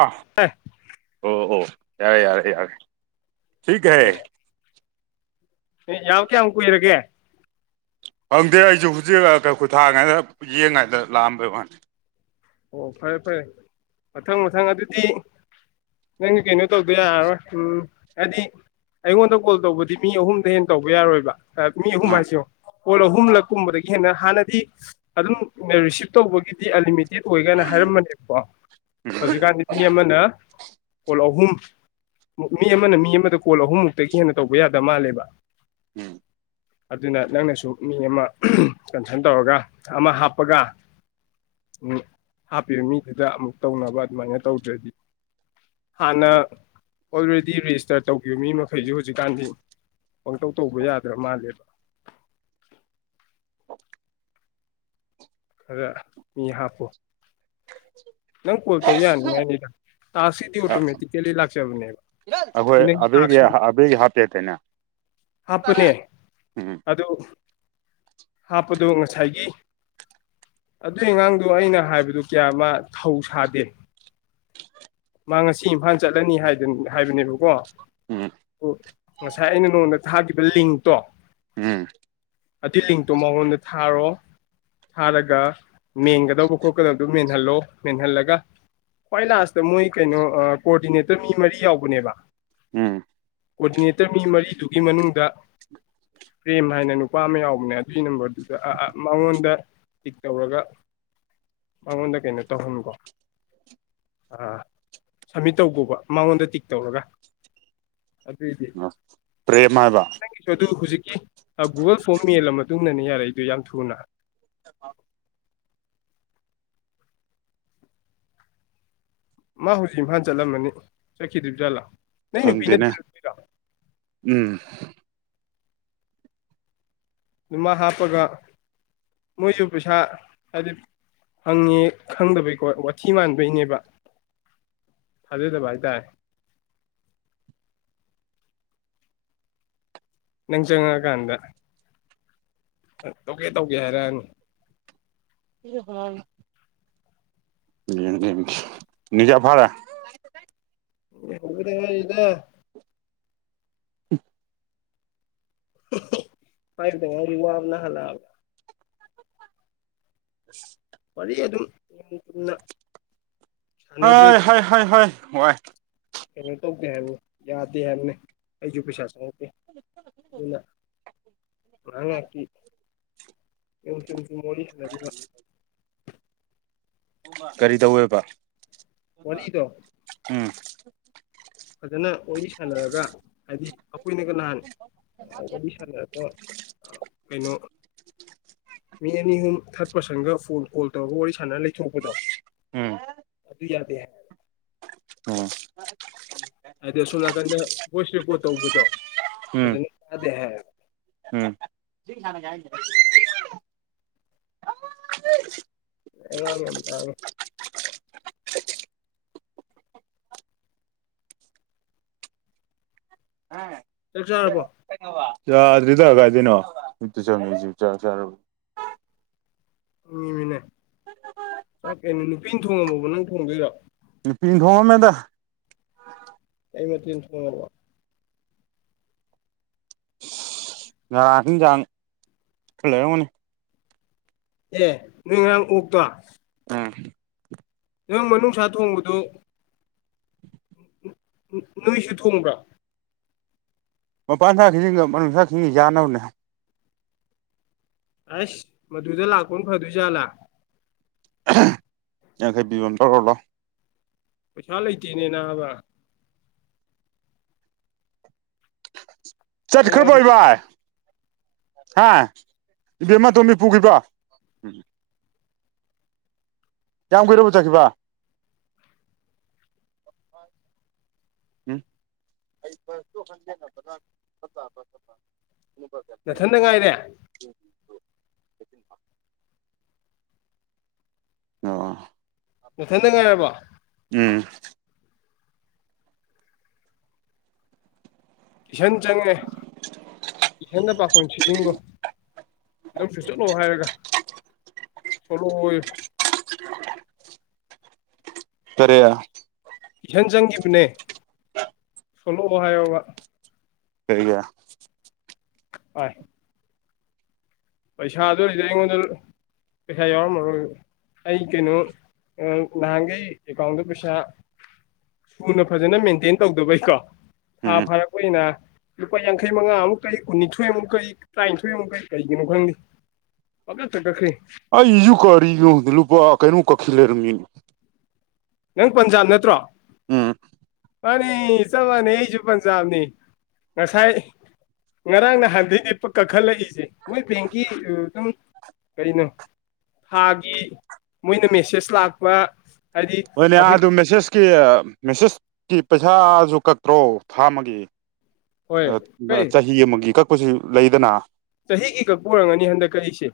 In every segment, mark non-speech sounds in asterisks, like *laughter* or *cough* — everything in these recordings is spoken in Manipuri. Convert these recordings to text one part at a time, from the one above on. ꯑꯥ ꯑꯣ ꯑꯣ ꯌꯥꯔꯦ ꯌꯥꯔꯦ ꯌꯥꯔꯦ ꯊꯤꯀꯦ ꯑꯦ ꯌꯥꯎ ꯀꯌꯥꯝ ꯀꯨꯏꯔꯒꯦ ꯈꯪꯗꯦ ꯑꯩꯁꯨ ꯍꯧꯖꯤꯛ ꯀꯈꯣꯏ ꯊꯥꯉꯥꯏꯗ ꯌꯦꯡꯉꯗ ꯂꯥꯛꯑꯝꯕꯩ ꯃꯥꯅꯤ ꯑꯣ ꯐꯔꯦ ꯐꯔꯦ ꯃꯊꯪ ꯃꯊꯪ ꯑꯗꯨꯗꯤ ꯅꯪ ꯀꯩꯅꯣ ꯇꯧꯗ ꯌꯥꯔꯣꯏ ꯎꯝ ꯍꯥꯏꯗꯤ ꯑꯩꯉꯣꯟꯗ ꯀꯣꯜ ꯇꯧꯕꯗꯤ ꯃꯤ ꯑꯍꯨꯝꯗ ꯍꯦꯟꯅ ꯇꯧꯕ ꯌꯥꯔꯣꯏꯕ ꯃꯤ ꯑꯍꯨꯝ ꯑꯥ ꯍꯥꯏꯁꯦ ꯀꯣꯜ ꯑꯍꯨꯝꯂꯛꯀꯨꯝꯕꯗꯒꯤ ꯍꯦꯟꯅ ꯍꯥꯟꯅꯗꯤ ꯑꯗꯨꯝ ꯔꯤꯁꯤꯞ ꯇꯧꯕꯒꯤꯗꯤ ꯑꯂꯤꯃꯤꯠ ꯇꯦꯠ ꯑꯣꯏꯒꯥꯏꯅ ꯍꯥꯏꯔꯝꯕꯅꯦꯕꯀꯣ ꯍꯧꯖꯤꯛꯀꯥꯟꯗꯤ ꯃꯤ ꯑꯃꯅ ꯀꯣꯜ ꯑꯍꯨꯝ ꯃꯤ ꯑꯃꯅ ꯃꯤ ꯑꯃꯗ ꯀꯣꯜ ꯑꯍꯨꯝꯃꯨꯛꯇꯒꯤ ꯍꯦꯟꯅ ꯇꯧꯕ ꯌꯥꯗꯕ ꯃꯥꯜꯂꯦꯕ ꯎꯝ ꯑꯗꯨꯅ ꯅꯪꯅꯁꯨ ꯃꯤ ꯑꯃ ꯀꯟꯁꯔꯟ ꯇꯧꯔꯒ ꯑꯃ ꯍꯥꯞꯄꯒ *unintelligible* ꯎꯝ ꯍꯥꯞꯄꯤꯕ ꯃꯤꯗꯨꯗ ꯑꯃꯨꯛ ꯇꯧꯅꯕ ꯑꯗꯨꯃꯥꯏꯅ ꯇꯧꯗ꯭ꯔꯗꯤ ꯍꯥꯟꯅ ꯑꯣꯜꯔꯦꯗꯤ ꯔꯦꯖꯤꯁꯇꯔ ꯇꯧꯈꯤꯕ ꯃꯤ ꯃꯈꯩꯁꯨ ꯍꯧꯖꯤꯛꯀꯥꯟꯗꯤ ꯄꯪꯇꯧ ꯇꯧꯕ ꯌꯥꯗ꯭ꯔꯥ ꯃꯥꯜꯂꯦꯕ *unintelligible* ꯈꯔ ꯃꯤ ꯍꯥꯞꯄꯨ ꯅꯪ ꯀꯣꯜ ꯇꯧ ꯌꯥꯅꯤꯉꯥꯏꯅꯤꯗꯥ ꯁꯤꯗꯤ ꯑꯣꯇꯣꯃꯦꯇꯤꯀꯦꯜꯂꯤ ꯂꯥꯛꯆꯕꯅꯦꯕ ꯁꯤ ꯑꯩꯈꯣꯏ ꯅꯪꯒꯤ ꯑꯕꯦꯒꯤ ꯇꯥꯛꯁ ꯑꯕꯦꯒꯤ ꯍꯥꯞꯄꯦꯇꯅꯦ ꯍꯥꯞꯄꯅꯦ ꯑꯗꯨ ꯍꯥꯞꯄꯗꯣ ꯉꯁꯥꯏꯒꯤ ꯑꯗꯨꯏ ꯑꯉꯥꯡꯗꯣ ꯑꯩꯅ ꯍꯥꯏꯕꯗꯨ ꯀꯌꯥ ꯑꯃ ꯊꯧ ꯁꯥꯗꯦ ꯃꯥ ꯉꯁꯤ ꯏꯝꯐꯥꯜ ꯆꯠꯂꯅꯤꯗ ꯍꯥꯏꯕꯅꯦꯕꯀꯣ ꯎꯝ ꯉꯁꯥꯏ ꯑꯩꯅ ꯅꯉꯗ ꯊꯥꯈꯤꯕ ꯂꯤꯡꯇꯣ ꯎꯝ ꯑꯗꯨ ꯂꯤꯡꯇꯣ ꯃꯉꯣꯟꯗ ꯊꯥꯔꯣ ꯊꯥꯔꯒ ꯃꯦꯟꯒꯗꯧꯕ ꯈꯣꯠꯀꯗꯕꯗꯨꯣ ꯃꯦꯟꯍꯜꯂꯣ ꯃꯦꯟꯍꯜꯂꯒ ꯈ꯭ꯋꯥꯏ ꯂꯥꯁꯇ ꯃꯣꯏ ꯀꯩꯅꯣ ꯀꯣꯑꯣꯗꯤꯅꯦꯇꯔ ꯃꯤ ꯃꯔꯤ ꯌꯥꯎꯕꯅꯦꯕ ꯎꯝ ꯀꯣꯑꯣꯗꯤꯅꯦꯇꯔ ꯃꯤ ꯃꯔꯤꯗꯨꯒꯤ ꯃꯅꯨꯡꯗ ꯄ꯭ꯔꯦꯝ ꯍꯥꯏꯅ ꯅꯨꯄꯥ ꯑꯃ ꯌꯥꯎꯕꯅꯦ ꯑꯗꯨ ꯐꯔꯤ ꯅꯝꯕꯔꯗꯨꯗ ꯃꯉꯣꯟꯗ ꯄꯤꯛ ꯇꯧꯔꯒ ꯃꯉꯣꯟꯗ ꯀꯩꯅꯣ ꯇꯧꯍꯟꯀꯣ ꯑꯥ ꯁꯃꯤꯠ ꯇꯧꯕꯕ ꯃꯉꯣꯟꯗ ꯇꯤꯛ ꯇꯧꯔꯒ ꯑꯗꯨꯏꯗꯤ ꯄ꯭ꯔꯦꯝ ꯍꯥꯏꯕ ꯑꯗꯨꯗꯤ ꯅꯪꯒꯤꯁꯨ ꯑꯗꯨ ꯍꯧꯖꯤꯛꯀꯤ ꯒꯨꯒꯜ ꯐꯣꯝ ꯃꯜꯂꯝꯃ ꯇꯨꯡꯅꯅꯦꯅꯤꯔꯗ ꯌꯥꯝꯝꯊꯨꯑꯅꯥ ꯃꯥ ꯍꯧꯖꯤꯛ ꯏꯝꯐꯥꯟ ꯆꯠꯂꯝꯃꯅꯤ ꯆꯠꯈꯤꯗ꯭ꯔꯤꯕ ꯠꯂꯥ ꯈꯪꯗꯦꯅꯦ ꯎꯝ ꯑꯗꯨꯃ ꯍꯥꯞꯄꯒ ꯃꯣꯏꯁꯨ ꯄꯩꯁꯥ ꯍꯥꯏꯗꯤ ꯍꯪꯉꯦ ꯈꯪꯗꯕꯩꯀꯣ ꯋꯥꯊꯤ ꯃꯥꯟꯕꯩꯅꯦꯕ ꯐꯗꯗ ꯥꯏ ꯇꯥꯏ *unintelligible* ꯅꯪ ꯆꯉ ꯀꯗ ꯇꯧꯒꯦ ꯇꯧꯒꯦ ꯍꯥꯏꯔꯛꯅꯤ ꯏ ꯍ ꯖꯚꯥꯔꯥ ꯍ꯭ꯔꯦ ꯏꯗ ꯎ ꯐ ꯇꯉ ꯋꯥꯕꯅ ꯍꯥꯂ *unintelligible* ꯋꯥꯔꯤ ꯑꯗꯨꯝ ꯆꯨꯝꯅ ꯍꯣꯏ ꯍꯣꯏ ꯁꯥꯟꯅꯗ꯭ꯔꯗꯤꯀꯣ ꯍꯣꯏ ꯍꯣꯏ ꯍꯥꯏ ꯀꯩꯅꯣ ꯇꯧꯗꯦ ꯍꯥꯏꯕ ꯌꯥꯗꯦ ꯍꯥꯏꯕꯅꯦ ꯑꯩꯁꯨ ꯄꯩꯁꯥ ꯆꯪꯉ ꯅ ꯃꯥꯥꯡꯉꯦ ꯀ ꯀ ꯇ ꯃꯣꯂ ꯀꯔꯤ ꯇꯧꯋꯦꯕ ꯋꯥꯔꯤꯗꯣ ꯎꯝ ꯐꯖꯅ ꯋꯥꯔꯤ ꯁꯥꯟꯅꯔꯒ ꯍꯥꯏꯗꯤ ꯑꯩꯈꯣꯏꯅꯒ ꯅꯍꯥꯟ ꯋꯥꯔꯤ ꯁꯥꯟꯅꯔꯒ ꯀꯩꯅꯣ ꯃꯤ ꯑꯅꯤ ꯑꯍꯨꯝ ꯊꯥꯔꯠ ꯄꯥꯔꯁꯟꯒ ꯐꯣꯟ ꯀꯣꯜ ꯇꯧꯔꯒ ꯋꯥꯔꯤ ꯁꯥꯟꯅꯅ ꯂꯩꯊꯣꯛꯄꯗꯣ ꯎꯝ ꯑꯗꯨ ꯑꯗꯨ ꯌꯥꯗꯦ ꯑꯣ ꯍꯥꯏꯗꯤ ꯑꯁꯣꯝ ꯅꯥꯀꯟꯗ ꯚꯣꯏꯁ ꯔꯦꯀꯣꯔꯠ ꯇꯧꯕꯗꯣ ꯎꯝ ꯐꯖꯅ ꯇꯥꯗꯦ ꯍꯥꯏꯕ ꯎꯝ *unintelligible* ꯑꯉ ꯆꯥꯛ ꯆꯥꯔꯕꯣ ꯌꯥꯗ꯭ꯔꯤꯗ ꯀꯥꯏꯗꯣꯏꯅꯣ ꯃꯤꯃꯤꯠꯇ ꯆꯪꯉꯛꯏꯁꯤꯔ ꯏꯃꯤꯅꯦ ꯆꯥꯛꯀꯦꯅꯦ ꯅꯨꯄꯤꯅ ꯊꯣꯡꯉꯝꯃꯣꯕ ꯅꯪ ꯊꯣꯡꯗꯣꯏꯔꯣ ꯅꯨ ꯄꯤꯡ ꯊꯣꯡꯉꯃꯦꯗ ꯑꯩꯃꯁꯨꯣ ꯌꯥ ꯍꯅꯤ ꯊꯂꯦ ꯍꯅꯦ ꯑꯦ ꯅꯣꯏ ꯉꯔꯥꯡ ꯑꯣꯛꯇꯣ ꯑ ꯅꯪ ꯃꯅꯨꯡꯁꯥ ꯊꯣꯡꯕꯗꯣ ꯅꯩꯁꯨ ꯊꯣꯡꯕ꯭ꯔꯥ ꯃꯄꯥꯟ ꯊꯥꯛ ꯈꯤꯁꯤꯡꯒ ꯃꯅꯨꯡꯊꯥ ꯁꯤꯡꯒ ꯌꯥꯅꯕꯅꯦ ꯑꯁ ꯃꯗꯨꯗ ꯂꯥꯛꯄꯅ ꯐꯗꯣꯏꯖꯥꯠꯂꯥ ꯌꯥꯈꯩꯕꯤꯃꯟꯗ ꯑꯣꯏꯔꯂꯣ ꯄꯩꯁꯥ ꯂꯩꯇꯦꯅꯦ ꯅꯅꯥꯕ ꯆꯠ ꯑꯩ ꯈꯔꯕ ꯉꯔꯥꯡ ꯑꯣꯏꯕ ꯍꯥ ꯏꯕꯦꯝꯃ ꯇꯣꯝꯕꯤ ꯄꯨꯈꯤꯕ ꯎ ꯀꯝ ꯀꯔꯔꯕ ꯆꯥ ꯀꯈꯤꯕ *unintelligible* ꯅꯊꯟꯗ ꯉꯥꯏꯔꯦ ꯑ ꯃꯊꯟꯗ ꯉꯥꯏꯔꯕ ꯎꯝ ꯀꯁꯟ ꯆꯪꯉꯦ ꯏ ꯍꯦꯟꯅ ꯄꯥꯈꯣꯟ ꯁꯤꯖꯤꯤꯡꯕꯣ ꯁꯤꯗꯁꯨ ꯆꯠꯂꯣ ꯍꯥꯏꯔꯒ ꯆꯂꯨ ꯍꯣꯏ *unintelligible* ꯇꯔꯦꯌꯥ ꯏꯆꯟ ꯆꯪꯈꯤꯕꯅꯦ ꯁꯣꯂꯛꯑꯣ ꯍꯥꯏꯌꯣꯕ ꯁꯤꯒ ꯑ ꯄꯩꯁꯥ ꯑꯗꯨꯣꯔꯗꯤ ꯑꯩꯉꯣꯟꯗ ꯄꯩꯁꯥ ꯌꯥꯎꯔꯝꯃꯔꯣꯏ ꯑꯩ ꯀꯩꯅꯣ ꯅꯍꯥꯟꯈꯩ ꯑꯦꯀꯥꯎꯟꯗ ꯄꯩꯁꯥ ꯁꯨꯅ ꯐꯖꯅ ꯃꯦꯟꯇꯦꯟ ꯇꯧꯗꯕꯩꯀꯣ ꯊꯥ ꯎꯝ ꯐꯥꯔꯛꯄꯅꯤꯅ ꯂꯨꯄꯥ ꯌꯥꯡꯈꯩ ꯃꯉꯥꯃꯨꯛ ꯀꯩ ꯀꯨꯟꯅꯤꯊꯣꯏꯃꯨꯛ ꯀꯩ ꯇꯔꯥꯅꯤꯊꯣꯏꯃꯨꯛ ꯀꯩ ꯀꯔꯤ ꯀꯩꯅꯣ ꯈꯪꯦ ꯐꯒꯠ ꯆ ꯀꯠꯈ꯭ꯔꯤ ꯑꯩꯁꯨ ꯀꯔꯤꯅꯣ ꯈꯪꯗꯦ ꯂꯨꯄꯥ ꯀꯩꯅꯣ ꯀꯛꯁꯤ ꯂꯩꯔꯝꯃꯤꯅꯤ ꯅꯪ ꯄꯟꯖꯥꯕ ꯅꯠꯇ꯭ꯔꯣ ꯎꯝ ꯃꯥꯅꯤ ꯆꯞ ꯃꯥꯟꯅꯤ ꯑꯩꯁꯨ ꯄꯟꯖꯥꯕꯅꯤ ꯉꯁꯥꯏ ꯉꯔꯥꯡ ꯅꯍꯥꯟꯊꯩ ꯂꯄ ꯀꯥꯈꯠꯂꯛꯏꯁꯦ ꯃꯣꯏ ꯕꯦꯡꯒꯤ ꯑꯗꯨꯝ ꯀꯔꯤꯅꯣ ꯊꯥꯒꯤ ꯃꯣꯏꯅ ꯃꯦꯁꯦꯁ ꯂꯥꯛꯄ ꯍꯥꯏꯗꯤ ꯍꯣꯏꯅꯦ ꯑꯥ ꯑꯩꯈꯣꯏꯅ ꯑꯗꯨ ꯃꯦꯁꯦꯁꯀꯤ ꯃꯦꯁꯦꯁꯀꯤ ꯄꯩꯁꯥꯁꯨ ꯀꯛꯇ꯭ꯔꯣ ꯊꯥ ꯑꯃꯒꯤ ꯍꯣꯏ ꯀꯩ ꯆꯍꯤ ꯑꯃꯒꯤ ꯀꯛ ꯄꯄꯁꯤ ꯂꯩꯗꯅ ꯆꯍꯤꯒꯤ ꯀꯛꯄꯔꯝꯒꯅꯤ ꯍꯟꯗꯛ ꯑꯩꯁꯦ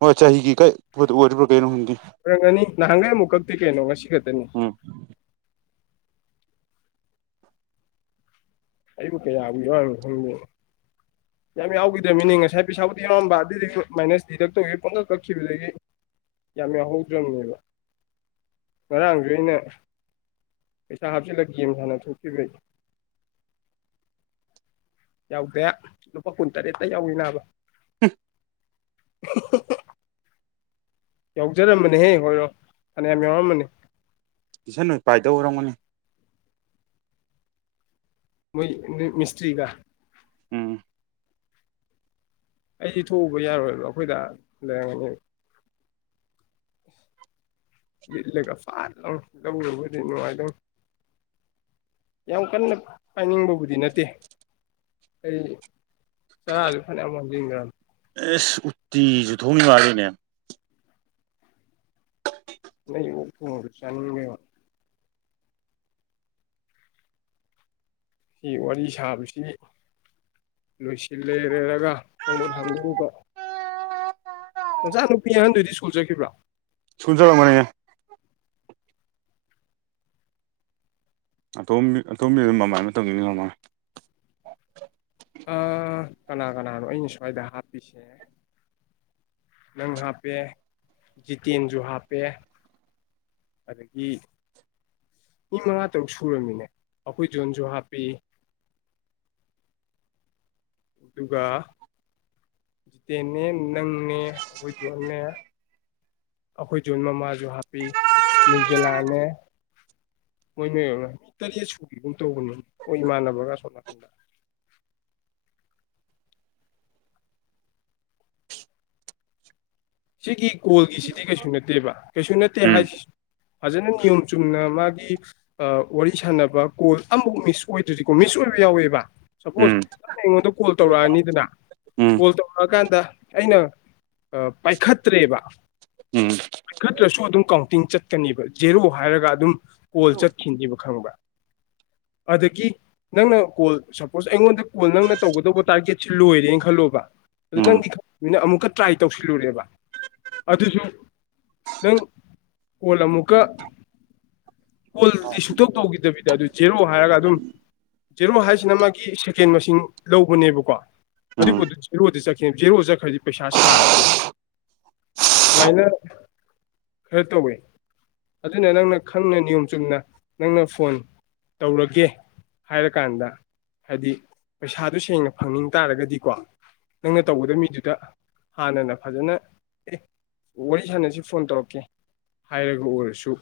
ꯍꯣꯏ ꯆꯍꯤꯒꯤ ꯀꯛ ꯑꯣꯏꯔꯤꯕ꯭ꯔꯥ ꯀꯩꯅꯣ ꯈꯪꯗꯦ ꯪ ꯉꯅꯤ ꯅꯍꯥꯟꯒꯩ ꯑꯃꯨꯛ ꯈꯛꯇꯤ ꯀꯩꯅꯣ ꯉꯁꯤ ꯈꯛꯇꯅꯤ ꯎꯝ ꯑꯩꯕꯨ ꯀꯌꯥꯅ ꯈꯪꯗꯦ ꯌꯥꯝ ꯌꯥꯎꯈꯤꯗ꯭ꯔꯕꯃꯤꯅꯤ ꯉꯁꯥꯏ ꯄꯩꯁꯥꯕꯨꯗꯤ ꯌꯥꯎꯔꯝꯕ ꯑꯗꯨꯏꯗꯒꯤ ꯃꯥꯏꯅꯁ ꯗꯤꯗꯛ ꯇꯧꯈꯤꯕ ꯄꯗ ꯀꯛꯈꯤꯕꯗꯒꯤ ꯌꯥꯝ ꯌꯥꯎꯍꯧꯗ꯭ꯔꯕꯅꯦꯕ ꯉꯔꯥꯡꯁꯨ ꯑꯩꯅ ꯄꯩꯁꯥ ꯍꯥꯞꯆꯜꯂꯛꯒꯦꯝ ꯍꯅ ꯊꯣꯛꯆꯕ꯭ꯔꯩ *unintelligible* ꯌꯥꯎꯗꯦ ꯂꯨꯄꯥ ꯀꯨꯟꯇꯔꯦꯠꯇ ꯌꯥꯎꯏꯤ ꯕ ꯎꯝ *unintelligible* ꯌꯥꯎꯖꯔꯃꯅꯦꯍꯦ ꯍꯣꯏꯔꯣ ꯐꯅꯌꯥꯝ ꯌꯥꯎꯔꯝꯃꯅꯤ ꯇꯨꯏꯁꯟꯣꯏ ꯄꯥꯏꯗ ꯎꯔꯝꯒꯅꯤ ꯃꯣꯏ ꯃꯤꯁꯇꯔꯤ ꯀ ꯎꯝ ꯑꯩꯗꯤ ꯊꯣꯛꯎꯕ ꯌꯥꯔꯣꯏꯕ ꯑꯩꯈꯣꯏꯗ ꯂꯩꯔꯝꯒꯅꯤ ꯂꯤꯠꯂꯒ ꯐꯥꯠ ꯂꯣ ꯂꯧꯅꯕꯕꯗꯤ ꯅꯨꯡꯉꯥꯏꯗꯧ ꯌꯥꯝ ꯀꯟꯅ ꯄꯥꯏꯅꯤꯡꯕꯕꯨꯗꯤ ꯅꯠꯇꯦ ꯑꯩ ꯆꯔꯁꯨ ꯐꯅꯌꯥꯝ ꯃꯥꯟꯁꯤꯟꯈ꯭ꯔꯅꯤ ꯑꯦꯁ ꯎꯇꯤꯁꯨꯨ ꯊꯣꯡꯃꯤ ꯃꯥꯜꯂꯤꯅꯦ ꯅꯁ ꯁꯤ ꯋꯥꯔꯤ ꯁꯥꯕꯁꯤ ꯂꯣꯏꯁꯤꯜꯂꯦꯔꯦꯔꯒ ꯈꯣꯡꯃꯨꯠ ꯍꯥꯡꯗꯨꯕ ꯉꯆꯥ ꯅꯨꯄꯤ ꯑꯍꯟꯗꯨꯣꯏꯗꯤ ꯁ꯭ꯀꯨꯜ ꯆꯠꯈꯤꯕ꯭ꯔꯥ ꯁꯨꯟ ꯆꯂꯣ ꯃꯅꯤ ꯣ ꯑꯇꯣꯝꯕꯤꯗꯝ ꯃꯃꯥꯏ ꯑꯃ ꯇꯧꯅꯤꯡꯅꯤ ꯃꯃꯜ ꯑ ꯀꯅꯥ ꯀꯅꯥꯅꯣ ꯑꯩꯅ ꯁ꯭ꯋꯥꯏꯗ ꯍꯥꯞꯄꯤꯁꯦ ꯅꯪ ꯍꯥꯞꯄꯦ ꯖꯤꯇꯦꯟꯁꯨ ꯍꯥꯞꯄꯦ ꯑꯗꯨꯗꯒꯤ ꯃꯤ ꯃꯉꯥ ꯇꯔꯨꯛ ꯁꯨꯨꯔꯃꯤꯅꯦ ꯑꯩꯈꯣꯏ ꯖꯣꯟꯁꯨ ꯍꯥꯞꯄꯤ *unintelligible* ꯑꯗꯨꯒ ꯖꯤꯇꯦꯅꯦ ꯅꯪꯅꯦ ꯑꯩꯈꯣꯏ ꯌꯣꯅꯦ ꯑꯩꯈꯣꯏꯁꯨ ꯃꯃꯥꯁꯨ ꯍꯥꯞꯄꯤ ꯅ꯭ꯌꯨ ꯖꯤꯂꯥꯟꯟꯅꯦ ꯃꯣꯏ ꯅꯣꯏ ꯃꯤ ꯇꯔꯦꯠ ꯁꯨꯕꯤꯒꯨꯝ ꯇꯧꯕꯅꯤ ꯍꯣꯏ ꯏꯃꯥꯟꯅꯕꯒ ꯁꯣꯝ ꯅꯥꯀꯟꯗ *unintelligible* ꯁꯤꯒꯤ ꯀꯣꯜꯒꯤꯁꯤꯗꯤ ꯀꯩꯁꯨ ꯅꯠꯇꯦꯕ ꯀꯩꯁꯨ ꯅꯠꯇꯦ ꯎꯝ ꯍꯥꯏꯁꯤ ꯐꯖꯅ ꯅꯤꯌꯣꯝ ꯆꯨꯝꯅ ꯃꯥꯒꯤ ꯋꯥꯔꯤ ꯁꯥꯟꯅꯕ ꯀꯣꯜ ꯑꯃꯐꯥꯎ ꯃꯤꯁ ꯑꯣꯏꯗ꯭ꯗꯤꯀꯣ ꯃꯤꯁ ꯑꯣꯏ ꯌꯥꯎꯋꯦꯕ ꯎꯝ ꯁꯄꯣꯉꯣꯟꯗ ꯀꯣꯜ ꯇꯧꯔꯛꯑꯅꯤꯗꯅ ꯎꯝ ꯀꯣꯜ ꯇꯧꯔꯛꯑꯀꯥꯟꯗ ꯑꯩꯅ ꯄꯥꯏꯈꯠꯇ꯭ꯔꯦꯕ ꯎꯝ ꯈꯠꯇ꯭ꯔꯁꯨ ꯑꯗꯨꯝ ꯀꯥꯎꯟꯇꯤꯡ ꯆꯠꯀꯅꯦꯕ ꯖꯦꯔꯣ ꯍꯥꯏꯔꯒ ꯑꯗꯨꯝ ꯀꯣꯜ ꯆꯠꯈꯤꯅꯦꯕ ꯈꯪꯕ꯭ꯔ *unintelligible* ꯑꯗꯒꯤ ꯅꯪꯅ ꯀꯣꯜ ꯁꯄꯣꯁ ꯑꯩꯉꯣꯟꯗ ꯀꯣꯜ ꯅꯪꯅ ꯇꯧꯒꯗꯧꯕ ꯇꯥꯔꯒꯦꯠꯁꯤ ꯂꯣꯏꯔꯦꯅ ꯈꯜꯂꯣꯕ ꯑꯗꯨ ꯎꯝ ꯅꯪꯗꯤ ꯈꯪꯕꯅꯤꯅ ꯑꯃꯨꯛꯀ ꯇ꯭ꯔꯥꯏ ꯇꯧꯁꯤꯜꯂꯨꯔꯦꯕ ꯑꯗꯨꯁꯨ ꯅꯪ ꯑꯣꯂꯃꯨꯀ ꯀꯣꯜꯗꯤ ꯁꯨꯛꯇꯧ ꯇꯧꯈꯤꯗꯕꯤꯗ ꯑꯗꯨ ꯖꯦꯔꯛꯣ ꯍꯥꯏꯔꯒ ꯑꯗꯨꯝ ꯖꯦꯔꯣ ꯍꯥꯏꯁꯤꯅ ꯃꯥꯒꯤ ꯁꯦꯀꯦꯟ ꯃꯁꯤꯡ ꯂꯧꯕꯅꯦꯕꯀꯣ ꯑꯗꯨ ꯎꯝ ꯄꯠꯇꯗꯤ ꯖꯦꯔꯣꯗꯤ ꯆꯠꯈꯤ ꯖꯦꯔꯣ ꯆꯠꯈ꯭ꯔꯗꯤ ꯄꯩꯁꯥ ꯁꯥꯔꯣꯏꯕ ꯋꯥꯥꯏꯅ ꯈꯔ ꯇꯣ ꯃꯣꯏ ꯑꯗꯨꯅ ꯅꯪꯅ ꯈꯪꯅ ꯅꯤꯌꯣꯝ ꯆꯨꯝꯅ ꯅꯪꯅ ꯐꯣꯟ ꯇꯧꯔꯒꯦ ꯍꯥꯏꯔꯀꯥꯟꯗ ꯍꯥꯏꯗꯤ ꯄꯩꯁꯥꯗꯨ ꯁꯦꯡꯅ ꯐꯪꯅꯤꯡ ꯇꯥꯔꯒꯗꯤꯀꯣ ꯅꯪꯅ ꯇꯧꯕꯗ ꯃꯤꯗꯨꯗ ꯍꯥꯟꯅꯅ ꯐꯖꯅ ꯑꯦ ꯋꯥꯔꯤ ꯁꯥꯟꯅꯁꯤ ꯐꯣꯟ ꯇꯧꯔꯛꯀꯦ ꯍꯥꯏꯔꯒ ꯑꯣꯏꯔꯁꯨ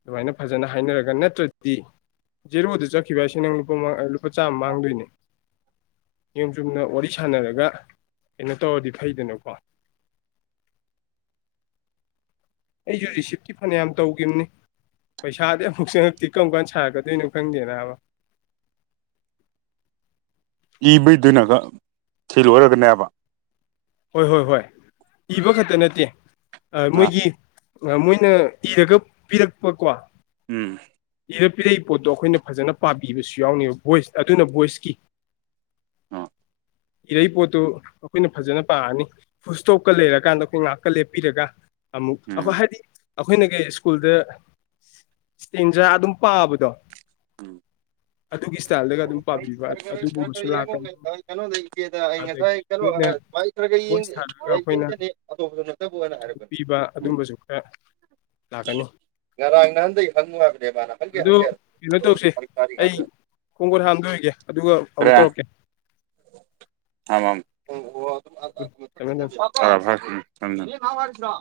ꯑꯗꯨꯃꯥꯏꯅ ꯐꯖꯅ ꯍꯥꯏꯅꯔꯒ ꯅꯠꯇ꯭ꯔꯗꯤ ꯖꯦꯔꯣꯗ ꯆꯠꯈꯤꯕ ꯍꯥꯏꯁꯤ ꯅꯪ ꯂꯨꯄꯥ ꯂꯨꯄꯥ ꯆꯥꯝꯃ ꯃꯥꯡꯗꯣꯏꯅꯦ ꯅꯤꯌꯣꯝ ꯆꯨꯝꯅ ꯋꯥꯔꯤ ꯁꯥꯟꯅꯔꯒ ꯀꯩꯅꯣ ꯇꯧꯔꯗꯤ ꯐꯩꯗꯅꯀꯣ ꯑꯩꯁꯨ ꯔꯤꯁꯤꯞꯇꯤ ꯐꯅꯌꯥꯝ ꯇꯧꯈꯤꯕꯅꯤ ꯄꯩꯁꯥꯗꯤ ꯑꯃꯨꯛ ꯆꯪꯉꯛꯇꯤ ꯀꯔꯝ ꯀꯥꯟ ꯁꯥꯔꯛꯀꯗꯣꯏꯅꯣ ꯈꯪꯗꯦꯅꯕ ꯏꯕꯩꯗꯨꯅꯒ ꯊꯤꯜꯂꯔꯒꯅꯦꯕ ꯍꯣꯏ ꯍꯣꯏ ꯍꯣꯏ ꯏꯕ ꯈꯛꯇ ꯅꯠꯇꯦ ꯑ ꯃꯣꯏꯒꯤ ꯃꯣꯏꯅ ꯏꯔꯒ ꯄꯤꯔꯛꯄꯀꯣ ꯎꯝ ꯄꯤꯔꯞꯄꯤꯤꯔꯛꯏ ꯄꯣꯠꯇꯣ ꯑꯩꯈꯣꯏꯅ ꯐꯖꯅ ꯄꯥꯕꯤꯕꯁꯨ ꯌꯥꯎꯅꯦꯕ ꯚꯣꯏꯁ ꯑꯗꯨꯅ ꯚꯣꯏꯁꯀꯤ ꯑꯥ ꯏꯔꯩ ꯄꯣꯠꯇꯨ ꯑꯩꯈꯣꯏꯅ ꯐꯖꯅ ꯄꯥꯛꯑꯅꯤ ꯐꯨꯁꯇꯣꯞꯀ ꯂꯩꯔꯀꯥꯟꯗ ꯑꯩꯈꯣꯏ ꯉꯥꯏꯍꯥꯛꯀ ꯂꯦꯞꯄꯤꯔꯒ ꯑꯃꯨꯛ ꯎꯝ ꯑꯩꯈꯣꯏ ꯍꯥꯏꯗꯤ ꯑꯩꯈꯣꯏꯅ ꯀ ꯁ꯭ꯀꯨꯜꯗ ꯏꯁꯇꯦꯟꯖ ꯑꯗꯨꯝ ꯄꯥꯕꯗꯣ ꯎꯝ ꯑꯗꯨꯒꯤ ꯏꯁꯇꯥꯏꯜꯗꯒ ꯑꯗꯨꯝ ꯄꯥꯕꯤꯕ ꯑꯗꯨꯒꯨꯝꯕꯁꯨ ꯂꯥꯛꯀꯅꯤꯨ ꯑꯗꯒꯤ ꯃꯣꯏꯅ ꯚꯣꯏꯁ ꯊꯥꯔꯛꯑꯒ ꯑꯩꯈꯣꯏꯅ ꯏꯤꯊꯣꯛꯄꯤꯕ ꯎꯝ ꯑꯗꯨꯝꯕꯁꯨ ꯈꯔ ꯂꯥꯛꯀꯅꯤ ꯉꯔ ꯅꯪꯗ ꯍꯪꯉ ꯍꯥꯏꯕꯗꯦꯕ ꯅ ꯍꯜꯦ ꯑꯗꯨ ꯍꯪꯦ ꯐꯔꯀꯔꯒꯗ ꯈꯣꯡꯀꯣꯠ ꯍꯗꯣꯔꯤꯒꯦ ꯑꯗꯨꯒ ꯑꯃꯨꯛ ꯇꯧꯔꯛꯀꯦ ꯊꯝꯃꯦ ꯊꯝꯃꯦ ꯑꯃꯝꯅꯤ ꯔ